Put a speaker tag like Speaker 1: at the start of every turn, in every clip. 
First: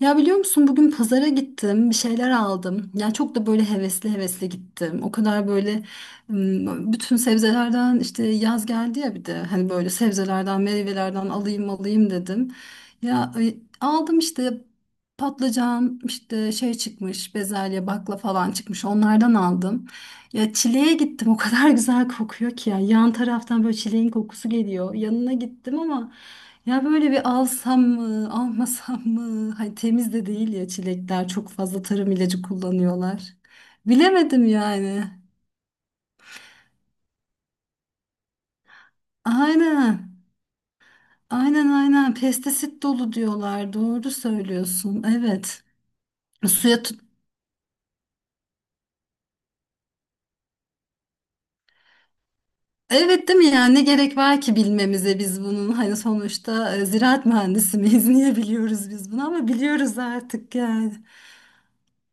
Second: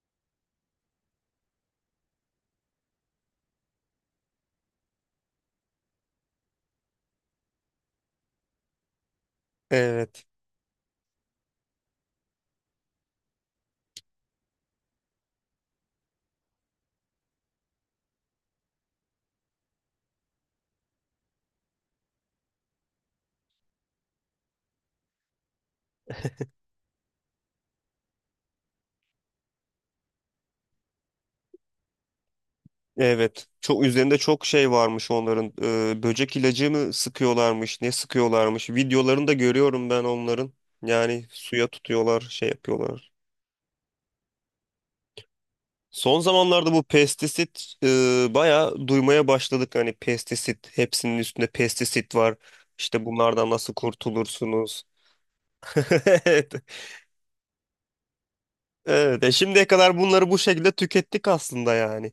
Speaker 1: Ya biliyor musun, bugün pazara gittim, bir şeyler aldım. Ya çok da böyle hevesli hevesli gittim. O kadar böyle bütün sebzelerden, işte yaz geldi ya, bir de hani böyle
Speaker 2: Evet.
Speaker 1: sebzelerden, meyvelerden alayım alayım dedim. Ya, aldım işte patlıcan, işte şey çıkmış, bezelye, bakla falan çıkmış. Onlardan aldım. Ya çileğe gittim. O kadar güzel kokuyor ki ya. Yan taraftan böyle çileğin kokusu geliyor. Yanına gittim ama ya böyle, bir alsam mı, almasam mı? Hani temiz de değil ya çilekler. Çok fazla tarım ilacı kullanıyorlar.
Speaker 2: Evet. Çok üzerinde
Speaker 1: Bilemedim
Speaker 2: çok şey
Speaker 1: yani.
Speaker 2: varmış onların. Böcek ilacı mı sıkıyorlarmış, ne sıkıyorlarmış. Videolarını da görüyorum ben
Speaker 1: Aynen.
Speaker 2: onların. Yani suya
Speaker 1: Aynen, aynen.
Speaker 2: tutuyorlar, şey
Speaker 1: Pestisit
Speaker 2: yapıyorlar.
Speaker 1: dolu diyorlar. Doğru söylüyorsun. Evet.
Speaker 2: Son zamanlarda bu
Speaker 1: Suya tut
Speaker 2: pestisit bayağı duymaya başladık. Hani pestisit, hepsinin üstünde pestisit var. İşte
Speaker 1: Evet, değil mi?
Speaker 2: bunlardan nasıl
Speaker 1: Yani ne gerek var ki
Speaker 2: kurtulursunuz?
Speaker 1: bilmemize biz bunun, hani
Speaker 2: Evet.
Speaker 1: sonuçta ziraat mühendisi miyiz niye biliyoruz biz
Speaker 2: Evet.
Speaker 1: bunu,
Speaker 2: E
Speaker 1: ama
Speaker 2: şimdiye kadar
Speaker 1: biliyoruz
Speaker 2: bunları bu
Speaker 1: artık
Speaker 2: şekilde
Speaker 1: yani.
Speaker 2: tükettik aslında yani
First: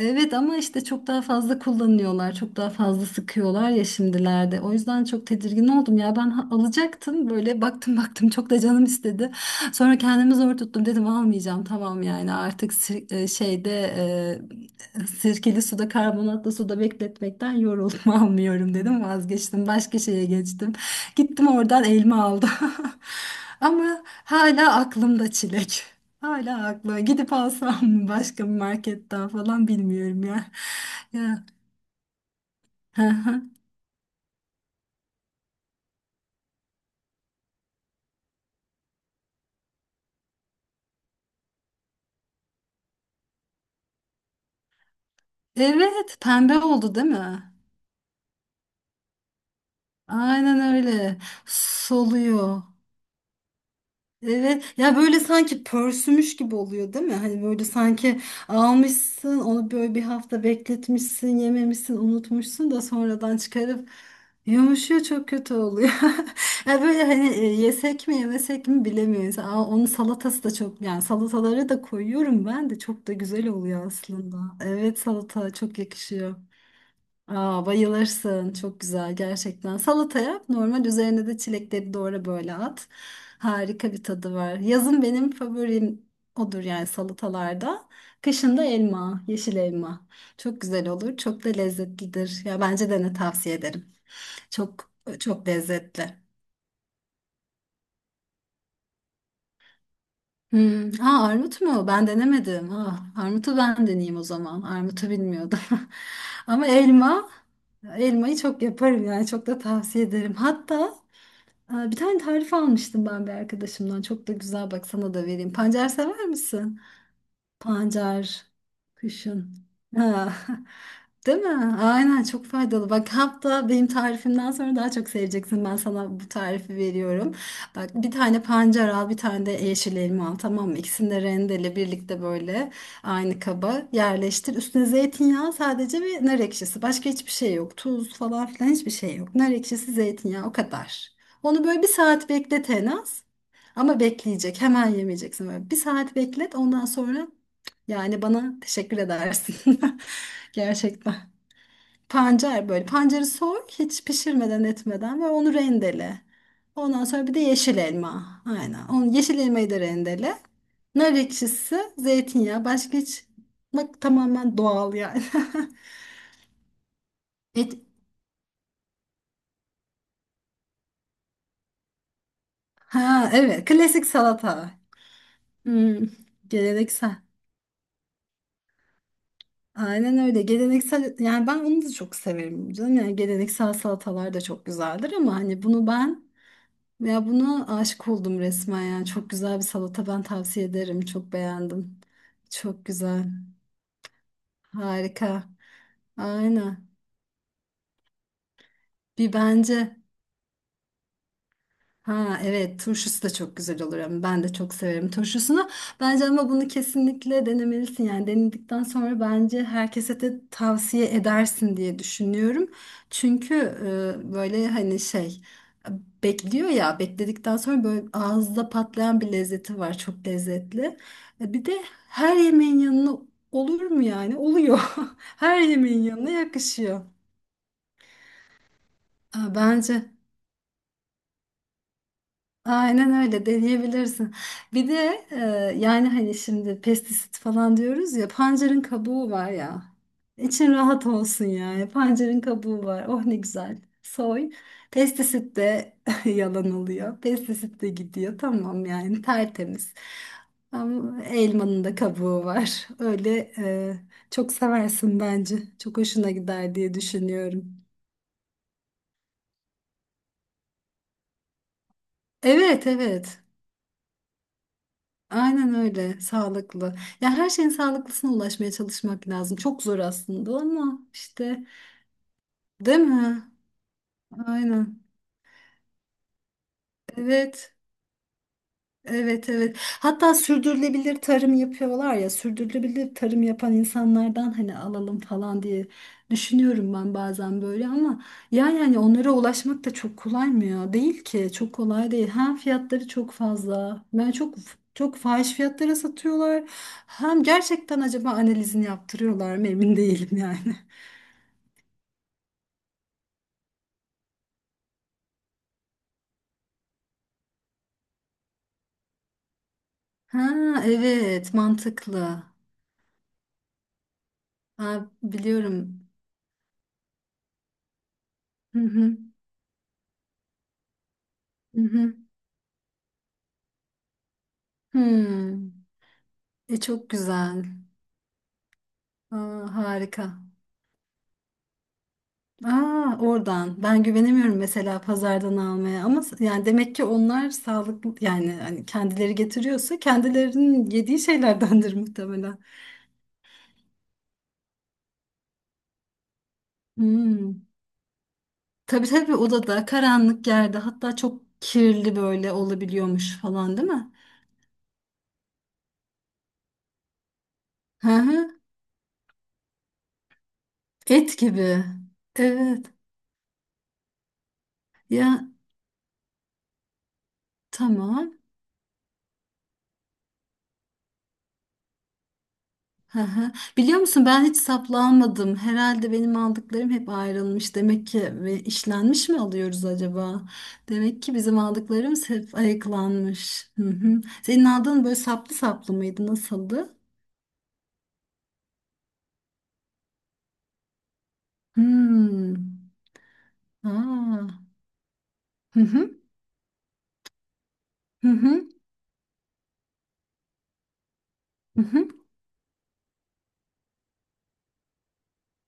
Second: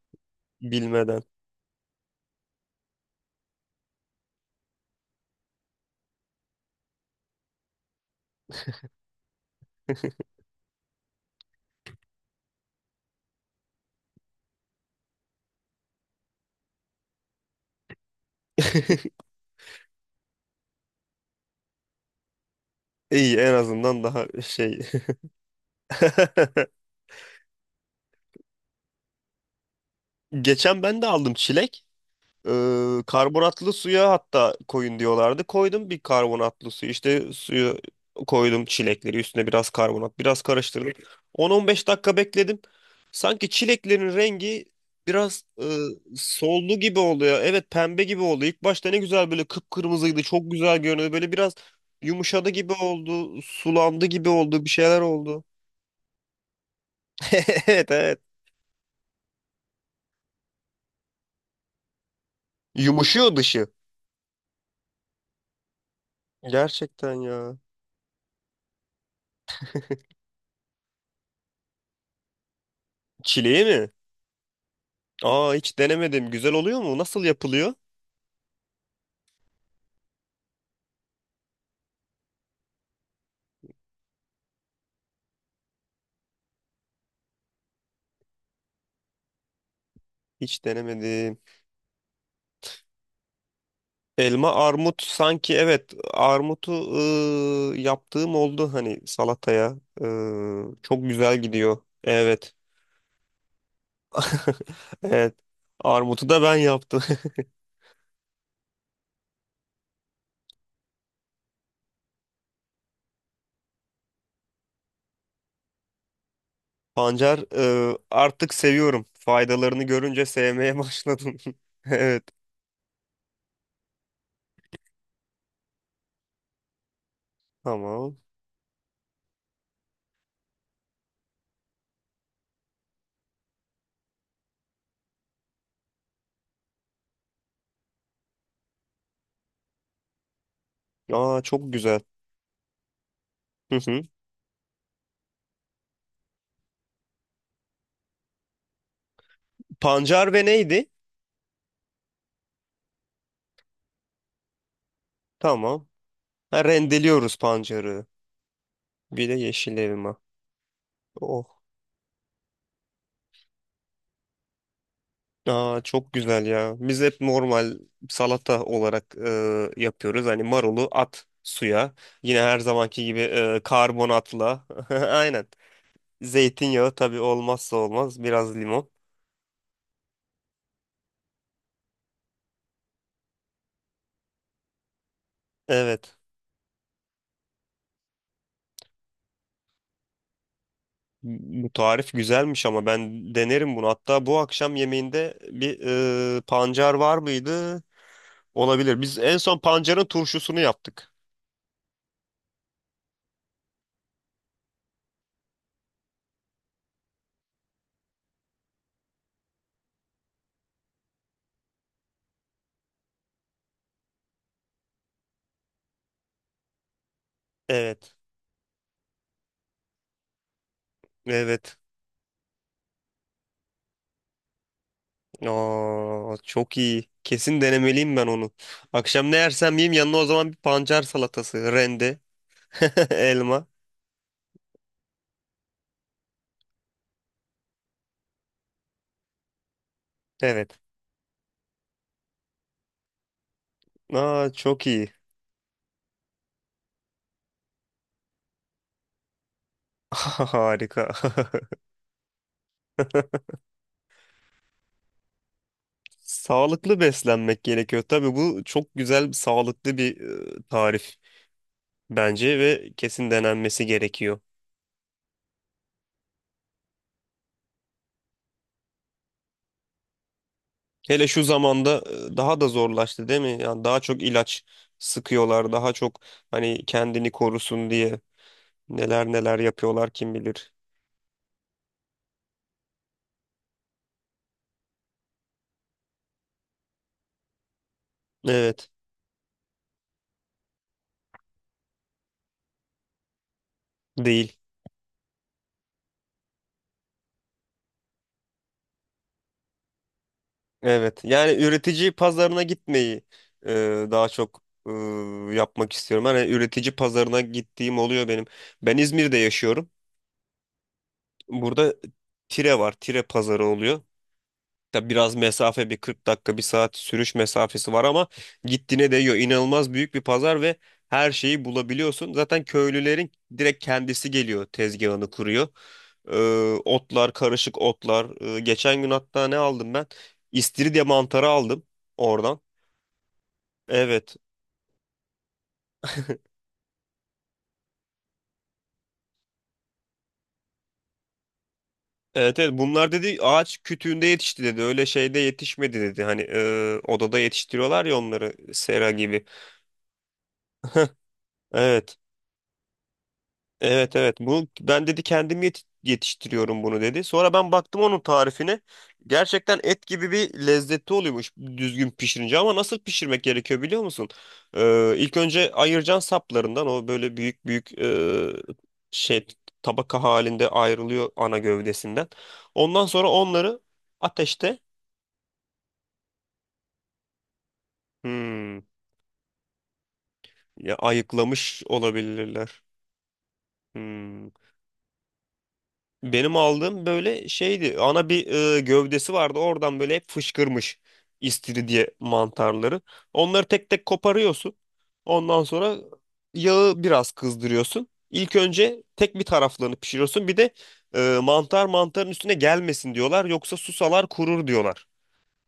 Speaker 1: Evet, ama işte çok
Speaker 2: bilmeden.
Speaker 1: daha fazla kullanıyorlar, çok daha fazla sıkıyorlar ya şimdilerde. O yüzden çok tedirgin oldum ya. Ben alacaktım, böyle baktım baktım, çok da canım istedi. Sonra kendimi zor tuttum, dedim almayacağım, tamam yani, artık sirkeli suda, karbonatlı suda bekletmekten yoruldum almıyorum dedim, vazgeçtim. Başka şeye geçtim. Gittim, oradan elma aldım.
Speaker 2: İyi en azından
Speaker 1: Ama
Speaker 2: daha
Speaker 1: hala
Speaker 2: şey.
Speaker 1: aklımda çilek. Hala haklı. Gidip alsam mı başka bir marketten falan, bilmiyorum ya.
Speaker 2: Geçen ben de aldım
Speaker 1: Ya.
Speaker 2: çilek.
Speaker 1: Hı
Speaker 2: Ee,
Speaker 1: hı.
Speaker 2: Karbonatlı suya hatta koyun diyorlardı. Koydum bir karbonatlı suyu. İşte suyu koydum çilekleri üstüne biraz karbonat biraz karıştırdım. 10-15 dakika bekledim. Sanki çileklerin rengi biraz
Speaker 1: Evet, pembe
Speaker 2: soldu
Speaker 1: oldu
Speaker 2: gibi
Speaker 1: değil
Speaker 2: oluyor.
Speaker 1: mi?
Speaker 2: Evet pembe gibi oldu. İlk başta ne güzel böyle kıpkırmızıydı. Çok
Speaker 1: Aynen
Speaker 2: güzel görünüyordu.
Speaker 1: öyle.
Speaker 2: Böyle biraz yumuşadı
Speaker 1: Soluyor.
Speaker 2: gibi oldu. Sulandı gibi oldu. Bir
Speaker 1: Evet ya,
Speaker 2: şeyler
Speaker 1: böyle
Speaker 2: oldu.
Speaker 1: sanki pörsümüş gibi oluyor değil mi? Hani böyle
Speaker 2: Evet, evet.
Speaker 1: sanki almışsın onu, böyle bir hafta bekletmişsin, yememişsin, unutmuşsun da
Speaker 2: Yumuşuyor
Speaker 1: sonradan
Speaker 2: dışı.
Speaker 1: çıkarıp yumuşuyor, çok kötü oluyor. Ya böyle
Speaker 2: Gerçekten
Speaker 1: hani
Speaker 2: ya.
Speaker 1: yesek mi, yemesek mi, bilemiyoruz. Aa, onun salatası da çok, yani salataları da koyuyorum ben de, çok da güzel
Speaker 2: Çileği
Speaker 1: oluyor
Speaker 2: mi?
Speaker 1: aslında. Evet, salata
Speaker 2: Aa, hiç
Speaker 1: çok
Speaker 2: denemedim.
Speaker 1: yakışıyor.
Speaker 2: Güzel oluyor mu? Nasıl
Speaker 1: Aa,
Speaker 2: yapılıyor?
Speaker 1: bayılırsın. Çok güzel gerçekten. Salata yap. Normal, üzerine de çilekleri doğra böyle, at. Harika bir tadı var. Yazın benim favorim odur yani, salatalarda. Kışın da elma, yeşil elma. Çok
Speaker 2: Hiç
Speaker 1: güzel olur.
Speaker 2: denemedim.
Speaker 1: Çok da lezzetlidir. Ya bence dene, tavsiye ederim.
Speaker 2: Elma,
Speaker 1: Çok,
Speaker 2: armut
Speaker 1: çok
Speaker 2: sanki evet
Speaker 1: lezzetli.
Speaker 2: armutu yaptığım oldu hani salataya.
Speaker 1: Hmm.
Speaker 2: Çok
Speaker 1: Aa,
Speaker 2: güzel
Speaker 1: armut
Speaker 2: gidiyor.
Speaker 1: mu? Ben
Speaker 2: Evet.
Speaker 1: denemedim. Ah, armutu ben deneyeyim o zaman. Armutu
Speaker 2: Evet.
Speaker 1: bilmiyordum.
Speaker 2: Armutu da ben
Speaker 1: Ama
Speaker 2: yaptım.
Speaker 1: elma, elmayı çok yaparım yani, çok da tavsiye ederim. Hatta, aa, bir tane tarif almıştım ben bir arkadaşımdan. Çok da güzel, bak sana da vereyim. Pancar sever misin?
Speaker 2: Pancar
Speaker 1: Pancar
Speaker 2: artık seviyorum.
Speaker 1: kışın.
Speaker 2: Faydalarını görünce
Speaker 1: Ha.
Speaker 2: sevmeye başladım.
Speaker 1: Değil mi?
Speaker 2: Evet.
Speaker 1: Aynen, çok faydalı. Bak, hatta benim tarifimden sonra daha çok seveceksin. Ben sana bu tarifi veriyorum. Bak, bir
Speaker 2: Tamam.
Speaker 1: tane pancar al, bir tane de yeşil elma al. Tamam mı? İkisini de rendele, birlikte böyle aynı kaba yerleştir. Üstüne zeytinyağı sadece ve nar ekşisi. Başka hiçbir şey yok. Tuz falan filan, hiçbir şey yok. Nar ekşisi, zeytinyağı, o kadar.
Speaker 2: Aa,
Speaker 1: Onu
Speaker 2: çok
Speaker 1: böyle bir
Speaker 2: güzel.
Speaker 1: saat beklet en az.
Speaker 2: Hı
Speaker 1: Ama
Speaker 2: hı.
Speaker 1: bekleyecek. Hemen yemeyeceksin. Böyle bir saat beklet. Ondan sonra yani bana teşekkür edersin.
Speaker 2: Pancar ve neydi?
Speaker 1: Gerçekten. Pancar böyle. Pancarı soy, hiç pişirmeden etmeden, ve onu
Speaker 2: Tamam.
Speaker 1: rendele.
Speaker 2: Ha,
Speaker 1: Ondan sonra bir
Speaker 2: rendeliyoruz
Speaker 1: de yeşil
Speaker 2: pancarı.
Speaker 1: elma. Aynen. Onu,
Speaker 2: Bir de
Speaker 1: yeşil elmayı
Speaker 2: yeşil
Speaker 1: da
Speaker 2: elma.
Speaker 1: rendele. Nar
Speaker 2: Oh.
Speaker 1: ekşisi, zeytinyağı. Başka hiç, bak tamamen doğal yani.
Speaker 2: Aa, çok güzel ya. Biz hep
Speaker 1: Et,
Speaker 2: normal salata olarak yapıyoruz. Hani marulu at suya. Yine her zamanki gibi
Speaker 1: ha evet, klasik
Speaker 2: karbonatla.
Speaker 1: salata.
Speaker 2: Aynen.
Speaker 1: Hmm,
Speaker 2: Zeytinyağı tabii
Speaker 1: geleneksel.
Speaker 2: olmazsa olmaz. Biraz limon.
Speaker 1: Aynen öyle. Geleneksel, yani ben onu da çok severim canım. Yani geleneksel salatalar da çok güzeldir, ama hani bunu
Speaker 2: Evet.
Speaker 1: ben, ya buna aşık oldum resmen ya. Çok güzel bir salata, ben tavsiye ederim. Çok
Speaker 2: Bu
Speaker 1: beğendim.
Speaker 2: tarif güzelmiş
Speaker 1: Çok
Speaker 2: ama
Speaker 1: güzel.
Speaker 2: ben denerim bunu. Hatta bu akşam yemeğinde
Speaker 1: Harika.
Speaker 2: bir
Speaker 1: Aynen.
Speaker 2: pancar var mıydı? Olabilir. Biz
Speaker 1: Bir,
Speaker 2: en son
Speaker 1: bence,
Speaker 2: pancarın turşusunu yaptık.
Speaker 1: ha evet turşusu da çok güzel olur, ama ben de çok severim turşusunu. Bence, ama bunu kesinlikle denemelisin, yani denedikten sonra bence herkese de tavsiye edersin diye düşünüyorum. Çünkü böyle hani şey, bekliyor ya, bekledikten sonra böyle
Speaker 2: Evet.
Speaker 1: ağızda patlayan bir lezzeti var, çok lezzetli. Bir de
Speaker 2: Evet.
Speaker 1: her yemeğin yanına, olur mu yani, oluyor, her yemeğin yanına
Speaker 2: Aa, çok
Speaker 1: yakışıyor.
Speaker 2: iyi. Kesin denemeliyim ben onu. Akşam ne
Speaker 1: Ha,
Speaker 2: yersem yiyeyim
Speaker 1: bence.
Speaker 2: yanına o zaman bir pancar salatası, rende,
Speaker 1: Aynen öyle de
Speaker 2: elma.
Speaker 1: diyebilirsin. Bir de yani hani şimdi pestisit falan diyoruz ya, pancarın kabuğu var ya. İçin
Speaker 2: Evet.
Speaker 1: rahat olsun yani. Pancarın kabuğu var. Oh ne güzel.
Speaker 2: Aa,
Speaker 1: Soy.
Speaker 2: çok iyi.
Speaker 1: Pestisit de yalan oluyor. Pestisit de gidiyor. Tamam yani, tertemiz.
Speaker 2: Harika.
Speaker 1: Ama elmanın da kabuğu var. Öyle, çok seversin bence. Çok hoşuna gider diye
Speaker 2: Sağlıklı beslenmek
Speaker 1: düşünüyorum.
Speaker 2: gerekiyor. Tabii bu çok güzel, sağlıklı bir tarif bence
Speaker 1: Evet,
Speaker 2: ve kesin
Speaker 1: evet.
Speaker 2: denenmesi gerekiyor.
Speaker 1: Aynen öyle, sağlıklı. Ya her şeyin sağlıklısına ulaşmaya çalışmak lazım. Çok zor aslında, ama
Speaker 2: Hele şu
Speaker 1: işte,
Speaker 2: zamanda daha da
Speaker 1: değil
Speaker 2: zorlaştı değil
Speaker 1: mi?
Speaker 2: mi? Yani daha çok ilaç
Speaker 1: Aynen.
Speaker 2: sıkıyorlar, daha çok hani kendini
Speaker 1: Evet.
Speaker 2: korusun diye neler
Speaker 1: Evet,
Speaker 2: neler
Speaker 1: evet.
Speaker 2: yapıyorlar kim
Speaker 1: Hatta
Speaker 2: bilir.
Speaker 1: sürdürülebilir tarım yapıyorlar ya. Sürdürülebilir tarım yapan insanlardan hani alalım falan diye düşünüyorum ben bazen böyle, ama ya
Speaker 2: Evet.
Speaker 1: yani onlara ulaşmak da çok kolay mı ya? Değil ki. Çok kolay değil. Hem fiyatları çok fazla. Ben,
Speaker 2: Değil.
Speaker 1: çok çok fahiş fiyatlara satıyorlar. Hem gerçekten acaba analizini yaptırıyorlar mı, emin değilim yani.
Speaker 2: Evet. Yani üretici pazarına gitmeyi daha çok yapmak istiyorum. Hani üretici pazarına gittiğim oluyor benim. Ben İzmir'de yaşıyorum.
Speaker 1: Ha evet,
Speaker 2: Burada
Speaker 1: mantıklı.
Speaker 2: Tire var. Tire pazarı oluyor. Da
Speaker 1: Ha,
Speaker 2: biraz mesafe bir
Speaker 1: biliyorum.
Speaker 2: 40 dakika bir saat sürüş mesafesi var ama
Speaker 1: Hı
Speaker 2: gittiğine
Speaker 1: hı.
Speaker 2: değiyor. İnanılmaz büyük bir pazar ve her şeyi
Speaker 1: Hı hı.
Speaker 2: bulabiliyorsun. Zaten köylülerin direkt kendisi geliyor tezgahını kuruyor.
Speaker 1: Hmm.
Speaker 2: Ee,
Speaker 1: E çok
Speaker 2: Otlar
Speaker 1: güzel.
Speaker 2: karışık otlar. Geçen gün hatta ne
Speaker 1: Aa,
Speaker 2: aldım ben?
Speaker 1: harika.
Speaker 2: İstiridye mantarı aldım oradan.
Speaker 1: Aa, oradan. Ben
Speaker 2: Evet.
Speaker 1: güvenemiyorum mesela pazardan almaya, ama yani demek ki onlar sağlıklı, yani hani kendileri getiriyorsa kendilerinin yediği şeylerdendir
Speaker 2: Evet,
Speaker 1: muhtemelen.
Speaker 2: evet, bunlar dedi ağaç kütüğünde yetişti dedi öyle şeyde yetişmedi dedi hani odada
Speaker 1: Hmm.
Speaker 2: yetiştiriyorlar ya onları
Speaker 1: Tabii
Speaker 2: sera
Speaker 1: tabii,
Speaker 2: gibi.
Speaker 1: odada, karanlık yerde, hatta çok kirli
Speaker 2: Evet.
Speaker 1: böyle olabiliyormuş falan değil mi?
Speaker 2: Evet, evet, bu ben dedi kendim yetiştiriyorum bunu dedi. Sonra ben baktım
Speaker 1: Hı
Speaker 2: onun
Speaker 1: hı.
Speaker 2: tarifine. Gerçekten et gibi bir lezzeti
Speaker 1: Et
Speaker 2: oluyormuş
Speaker 1: gibi.
Speaker 2: düzgün pişirince ama
Speaker 1: Evet.
Speaker 2: nasıl pişirmek gerekiyor biliyor musun? İlk
Speaker 1: Ya
Speaker 2: önce ayıracaksın saplarından o böyle büyük büyük
Speaker 1: tamam.
Speaker 2: şey tabaka halinde ayrılıyor ana gövdesinden. Ondan
Speaker 1: Hı
Speaker 2: sonra
Speaker 1: hı.
Speaker 2: onları
Speaker 1: Biliyor musun, ben hiç
Speaker 2: ateşte
Speaker 1: saplanmadım. Herhalde benim aldıklarım hep ayrılmış. Demek ki, ve
Speaker 2: hmm,
Speaker 1: işlenmiş mi alıyoruz acaba?
Speaker 2: ya
Speaker 1: Demek ki bizim
Speaker 2: ayıklamış
Speaker 1: aldıklarımız hep
Speaker 2: olabilirler.
Speaker 1: ayıklanmış. Hı hı.
Speaker 2: Hmm.
Speaker 1: Senin aldığın böyle saplı saplı mıydı?
Speaker 2: Benim
Speaker 1: Nasıldı?
Speaker 2: aldığım böyle şeydi. Ana bir gövdesi vardı. Oradan böyle hep fışkırmış istiridye
Speaker 1: Hmm.
Speaker 2: mantarları. Onları tek tek
Speaker 1: Aa.
Speaker 2: koparıyorsun. Ondan
Speaker 1: Hı
Speaker 2: sonra
Speaker 1: hı.
Speaker 2: yağı biraz kızdırıyorsun.
Speaker 1: Hı
Speaker 2: İlk
Speaker 1: hı.
Speaker 2: önce tek bir taraflarını pişiriyorsun. Bir de
Speaker 1: Hı
Speaker 2: mantar
Speaker 1: hı.
Speaker 2: mantarın üstüne gelmesin diyorlar. Yoksa susalar kurur diyorlar.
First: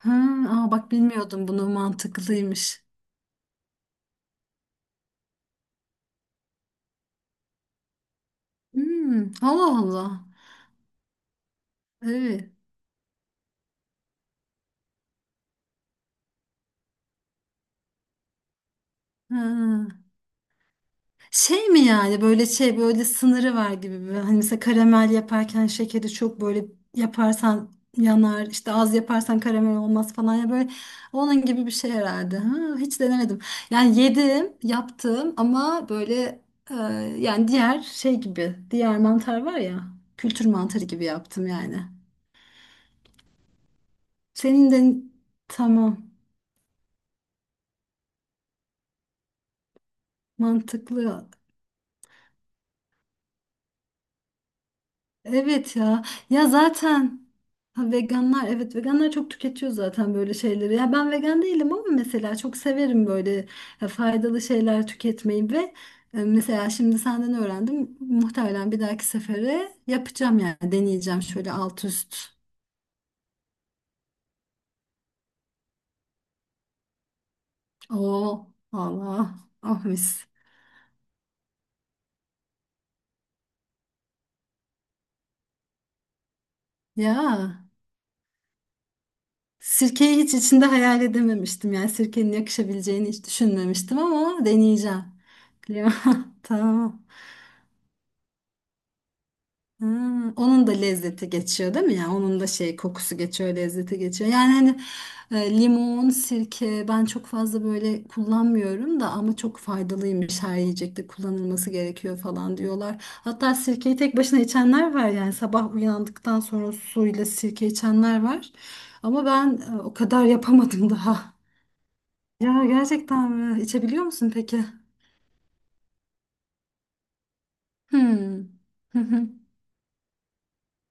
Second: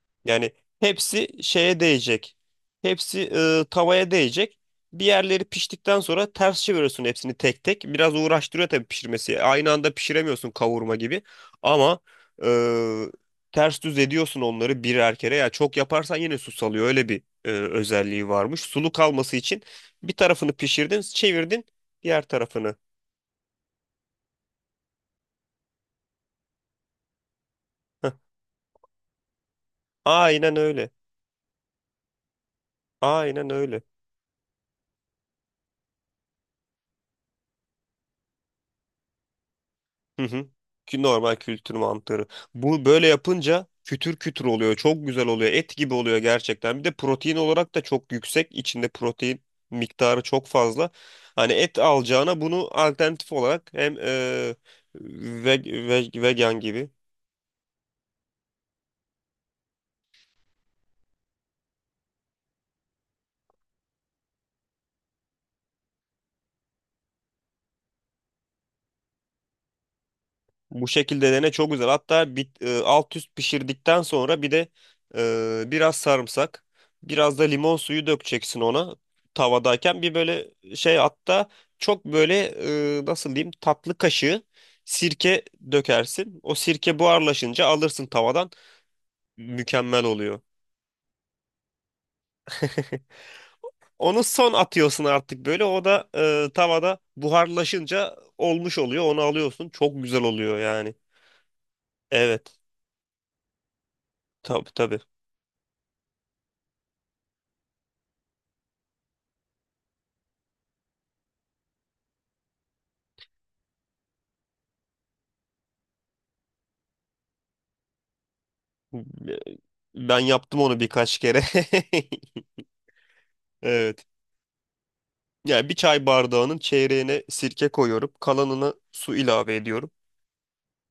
Speaker 1: Ha,
Speaker 2: Yani
Speaker 1: aa, bak
Speaker 2: hepsi
Speaker 1: bilmiyordum bunu,
Speaker 2: şeye değecek.
Speaker 1: mantıklıymış.
Speaker 2: Hepsi tavaya değecek. Bir yerleri piştikten sonra ters çeviriyorsun hepsini tek tek. Biraz uğraştırıyor tabii
Speaker 1: Hmm.
Speaker 2: pişirmesi. Aynı
Speaker 1: Allah
Speaker 2: anda
Speaker 1: Allah.
Speaker 2: pişiremiyorsun kavurma gibi. Ama
Speaker 1: Evet.
Speaker 2: e, ters düz ediyorsun onları birer kere. Ya çok yaparsan yine su salıyor. Öyle bir özelliği varmış. Sulu kalması için
Speaker 1: Ha.
Speaker 2: bir tarafını pişirdin, çevirdin
Speaker 1: Şey mi yani,
Speaker 2: diğer
Speaker 1: böyle
Speaker 2: tarafını.
Speaker 1: şey, böyle sınırı var gibi mi? Hani mesela karamel yaparken şekeri çok böyle yaparsan
Speaker 2: Heh.
Speaker 1: yanar işte, az yaparsan karamel olmaz falan, ya
Speaker 2: Aynen
Speaker 1: böyle
Speaker 2: öyle.
Speaker 1: onun gibi bir şey herhalde. Ha, hiç denemedim.
Speaker 2: Aynen öyle.
Speaker 1: Yani yedim, yaptım, ama böyle, e, yani diğer şey gibi, diğer mantar var ya,
Speaker 2: Hı
Speaker 1: kültür
Speaker 2: hı.
Speaker 1: mantarı
Speaker 2: Ki
Speaker 1: gibi
Speaker 2: normal
Speaker 1: yaptım
Speaker 2: kültür
Speaker 1: yani.
Speaker 2: mantarı. Bu böyle yapınca kütür kütür
Speaker 1: Senin
Speaker 2: oluyor.
Speaker 1: de,
Speaker 2: Çok güzel oluyor. Et gibi
Speaker 1: tamam,
Speaker 2: oluyor gerçekten. Bir de protein olarak da çok yüksek. İçinde protein miktarı çok fazla.
Speaker 1: mantıklı.
Speaker 2: Hani et alacağına bunu alternatif olarak hem
Speaker 1: Evet ya. Ya
Speaker 2: vegan gibi.
Speaker 1: zaten, ha, veganlar, evet veganlar çok tüketiyor zaten böyle şeyleri. Ya ben vegan değilim, ama mesela çok severim böyle faydalı şeyler tüketmeyi, ve mesela şimdi senden öğrendim. Muhtemelen bir dahaki sefere yapacağım, yani
Speaker 2: Bu
Speaker 1: deneyeceğim
Speaker 2: şekilde dene
Speaker 1: şöyle
Speaker 2: çok
Speaker 1: alt
Speaker 2: güzel.
Speaker 1: üst.
Speaker 2: Hatta alt üst pişirdikten sonra bir de biraz sarımsak, biraz da limon suyu
Speaker 1: Oo
Speaker 2: dökeceksin ona
Speaker 1: Allah, ah
Speaker 2: tavadayken.
Speaker 1: mis.
Speaker 2: Bir böyle şey hatta çok böyle nasıl diyeyim tatlı kaşığı sirke dökersin. O sirke
Speaker 1: Ya
Speaker 2: buharlaşınca alırsın tavadan. Mükemmel
Speaker 1: sirkeyi hiç
Speaker 2: oluyor.
Speaker 1: içinde hayal edememiştim. Yani sirkenin yakışabileceğini hiç düşünmemiştim,
Speaker 2: Onu
Speaker 1: ama
Speaker 2: son atıyorsun
Speaker 1: deneyeceğim.
Speaker 2: artık böyle. O da tavada
Speaker 1: Tamam.
Speaker 2: buharlaşınca olmuş oluyor. Onu alıyorsun. Çok güzel
Speaker 1: Hmm,
Speaker 2: oluyor
Speaker 1: onun da
Speaker 2: yani.
Speaker 1: lezzeti geçiyor değil mi ya? Onun da
Speaker 2: Evet.
Speaker 1: şey, kokusu geçiyor, lezzeti geçiyor. Yani
Speaker 2: Tabii,
Speaker 1: hani
Speaker 2: tabii.
Speaker 1: limon, sirke, ben çok fazla böyle kullanmıyorum da, ama çok faydalıymış, her yiyecekte kullanılması gerekiyor falan diyorlar. Hatta sirkeyi tek başına içenler var, yani sabah uyandıktan sonra suyla sirke içenler var. Ama ben, o
Speaker 2: Ben
Speaker 1: kadar
Speaker 2: yaptım onu
Speaker 1: yapamadım
Speaker 2: birkaç
Speaker 1: daha.
Speaker 2: kere.
Speaker 1: Ya gerçekten mi? İçebiliyor
Speaker 2: Evet.
Speaker 1: musun peki?
Speaker 2: Yani bir çay bardağının çeyreğine sirke koyuyorum.
Speaker 1: Hmm.
Speaker 2: Kalanına su ilave ediyorum.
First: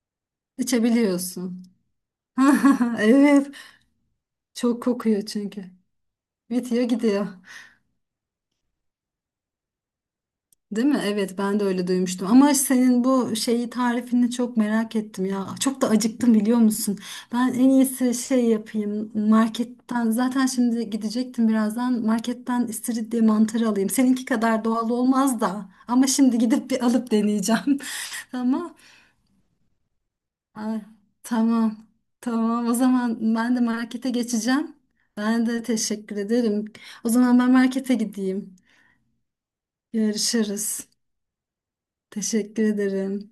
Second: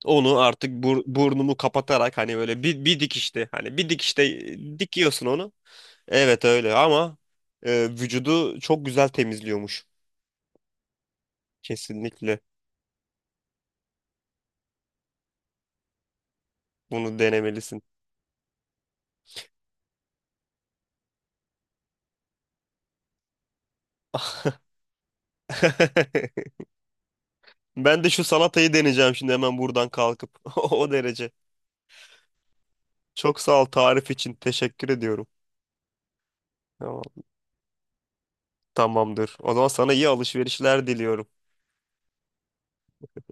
Speaker 2: Onu artık burnumu
Speaker 1: İçebiliyorsun.
Speaker 2: kapatarak hani böyle bir dikişte
Speaker 1: Evet.
Speaker 2: hani bir dikişte
Speaker 1: Çok kokuyor
Speaker 2: dikiyorsun onu.
Speaker 1: çünkü.
Speaker 2: Evet öyle
Speaker 1: Bitiyor
Speaker 2: ama
Speaker 1: gidiyor.
Speaker 2: vücudu çok güzel temizliyormuş.
Speaker 1: Değil mi? Evet, ben de öyle duymuştum.
Speaker 2: Kesinlikle
Speaker 1: Ama senin bu şeyi, tarifini çok merak ettim ya. Çok da acıktım, biliyor musun?
Speaker 2: bunu
Speaker 1: Ben en
Speaker 2: denemelisin.
Speaker 1: iyisi şey yapayım. Marketten zaten şimdi gidecektim birazdan. Marketten istiridye mantarı alayım. Seninki kadar doğal olmaz da. Ama şimdi gidip bir alıp deneyeceğim.
Speaker 2: Ben de şu salatayı
Speaker 1: Tamam.
Speaker 2: deneyeceğim şimdi hemen buradan kalkıp.
Speaker 1: Ay,
Speaker 2: O derece.
Speaker 1: tamam. Tamam. O zaman
Speaker 2: Çok
Speaker 1: ben de
Speaker 2: sağ ol
Speaker 1: markete
Speaker 2: tarif için.
Speaker 1: geçeceğim.
Speaker 2: Teşekkür ediyorum.
Speaker 1: Ben de teşekkür ederim.
Speaker 2: Tamam.
Speaker 1: O zaman ben markete gideyim.
Speaker 2: Tamamdır. O zaman sana iyi alışverişler
Speaker 1: Yarışırız.
Speaker 2: diliyorum.
Speaker 1: Teşekkür ederim.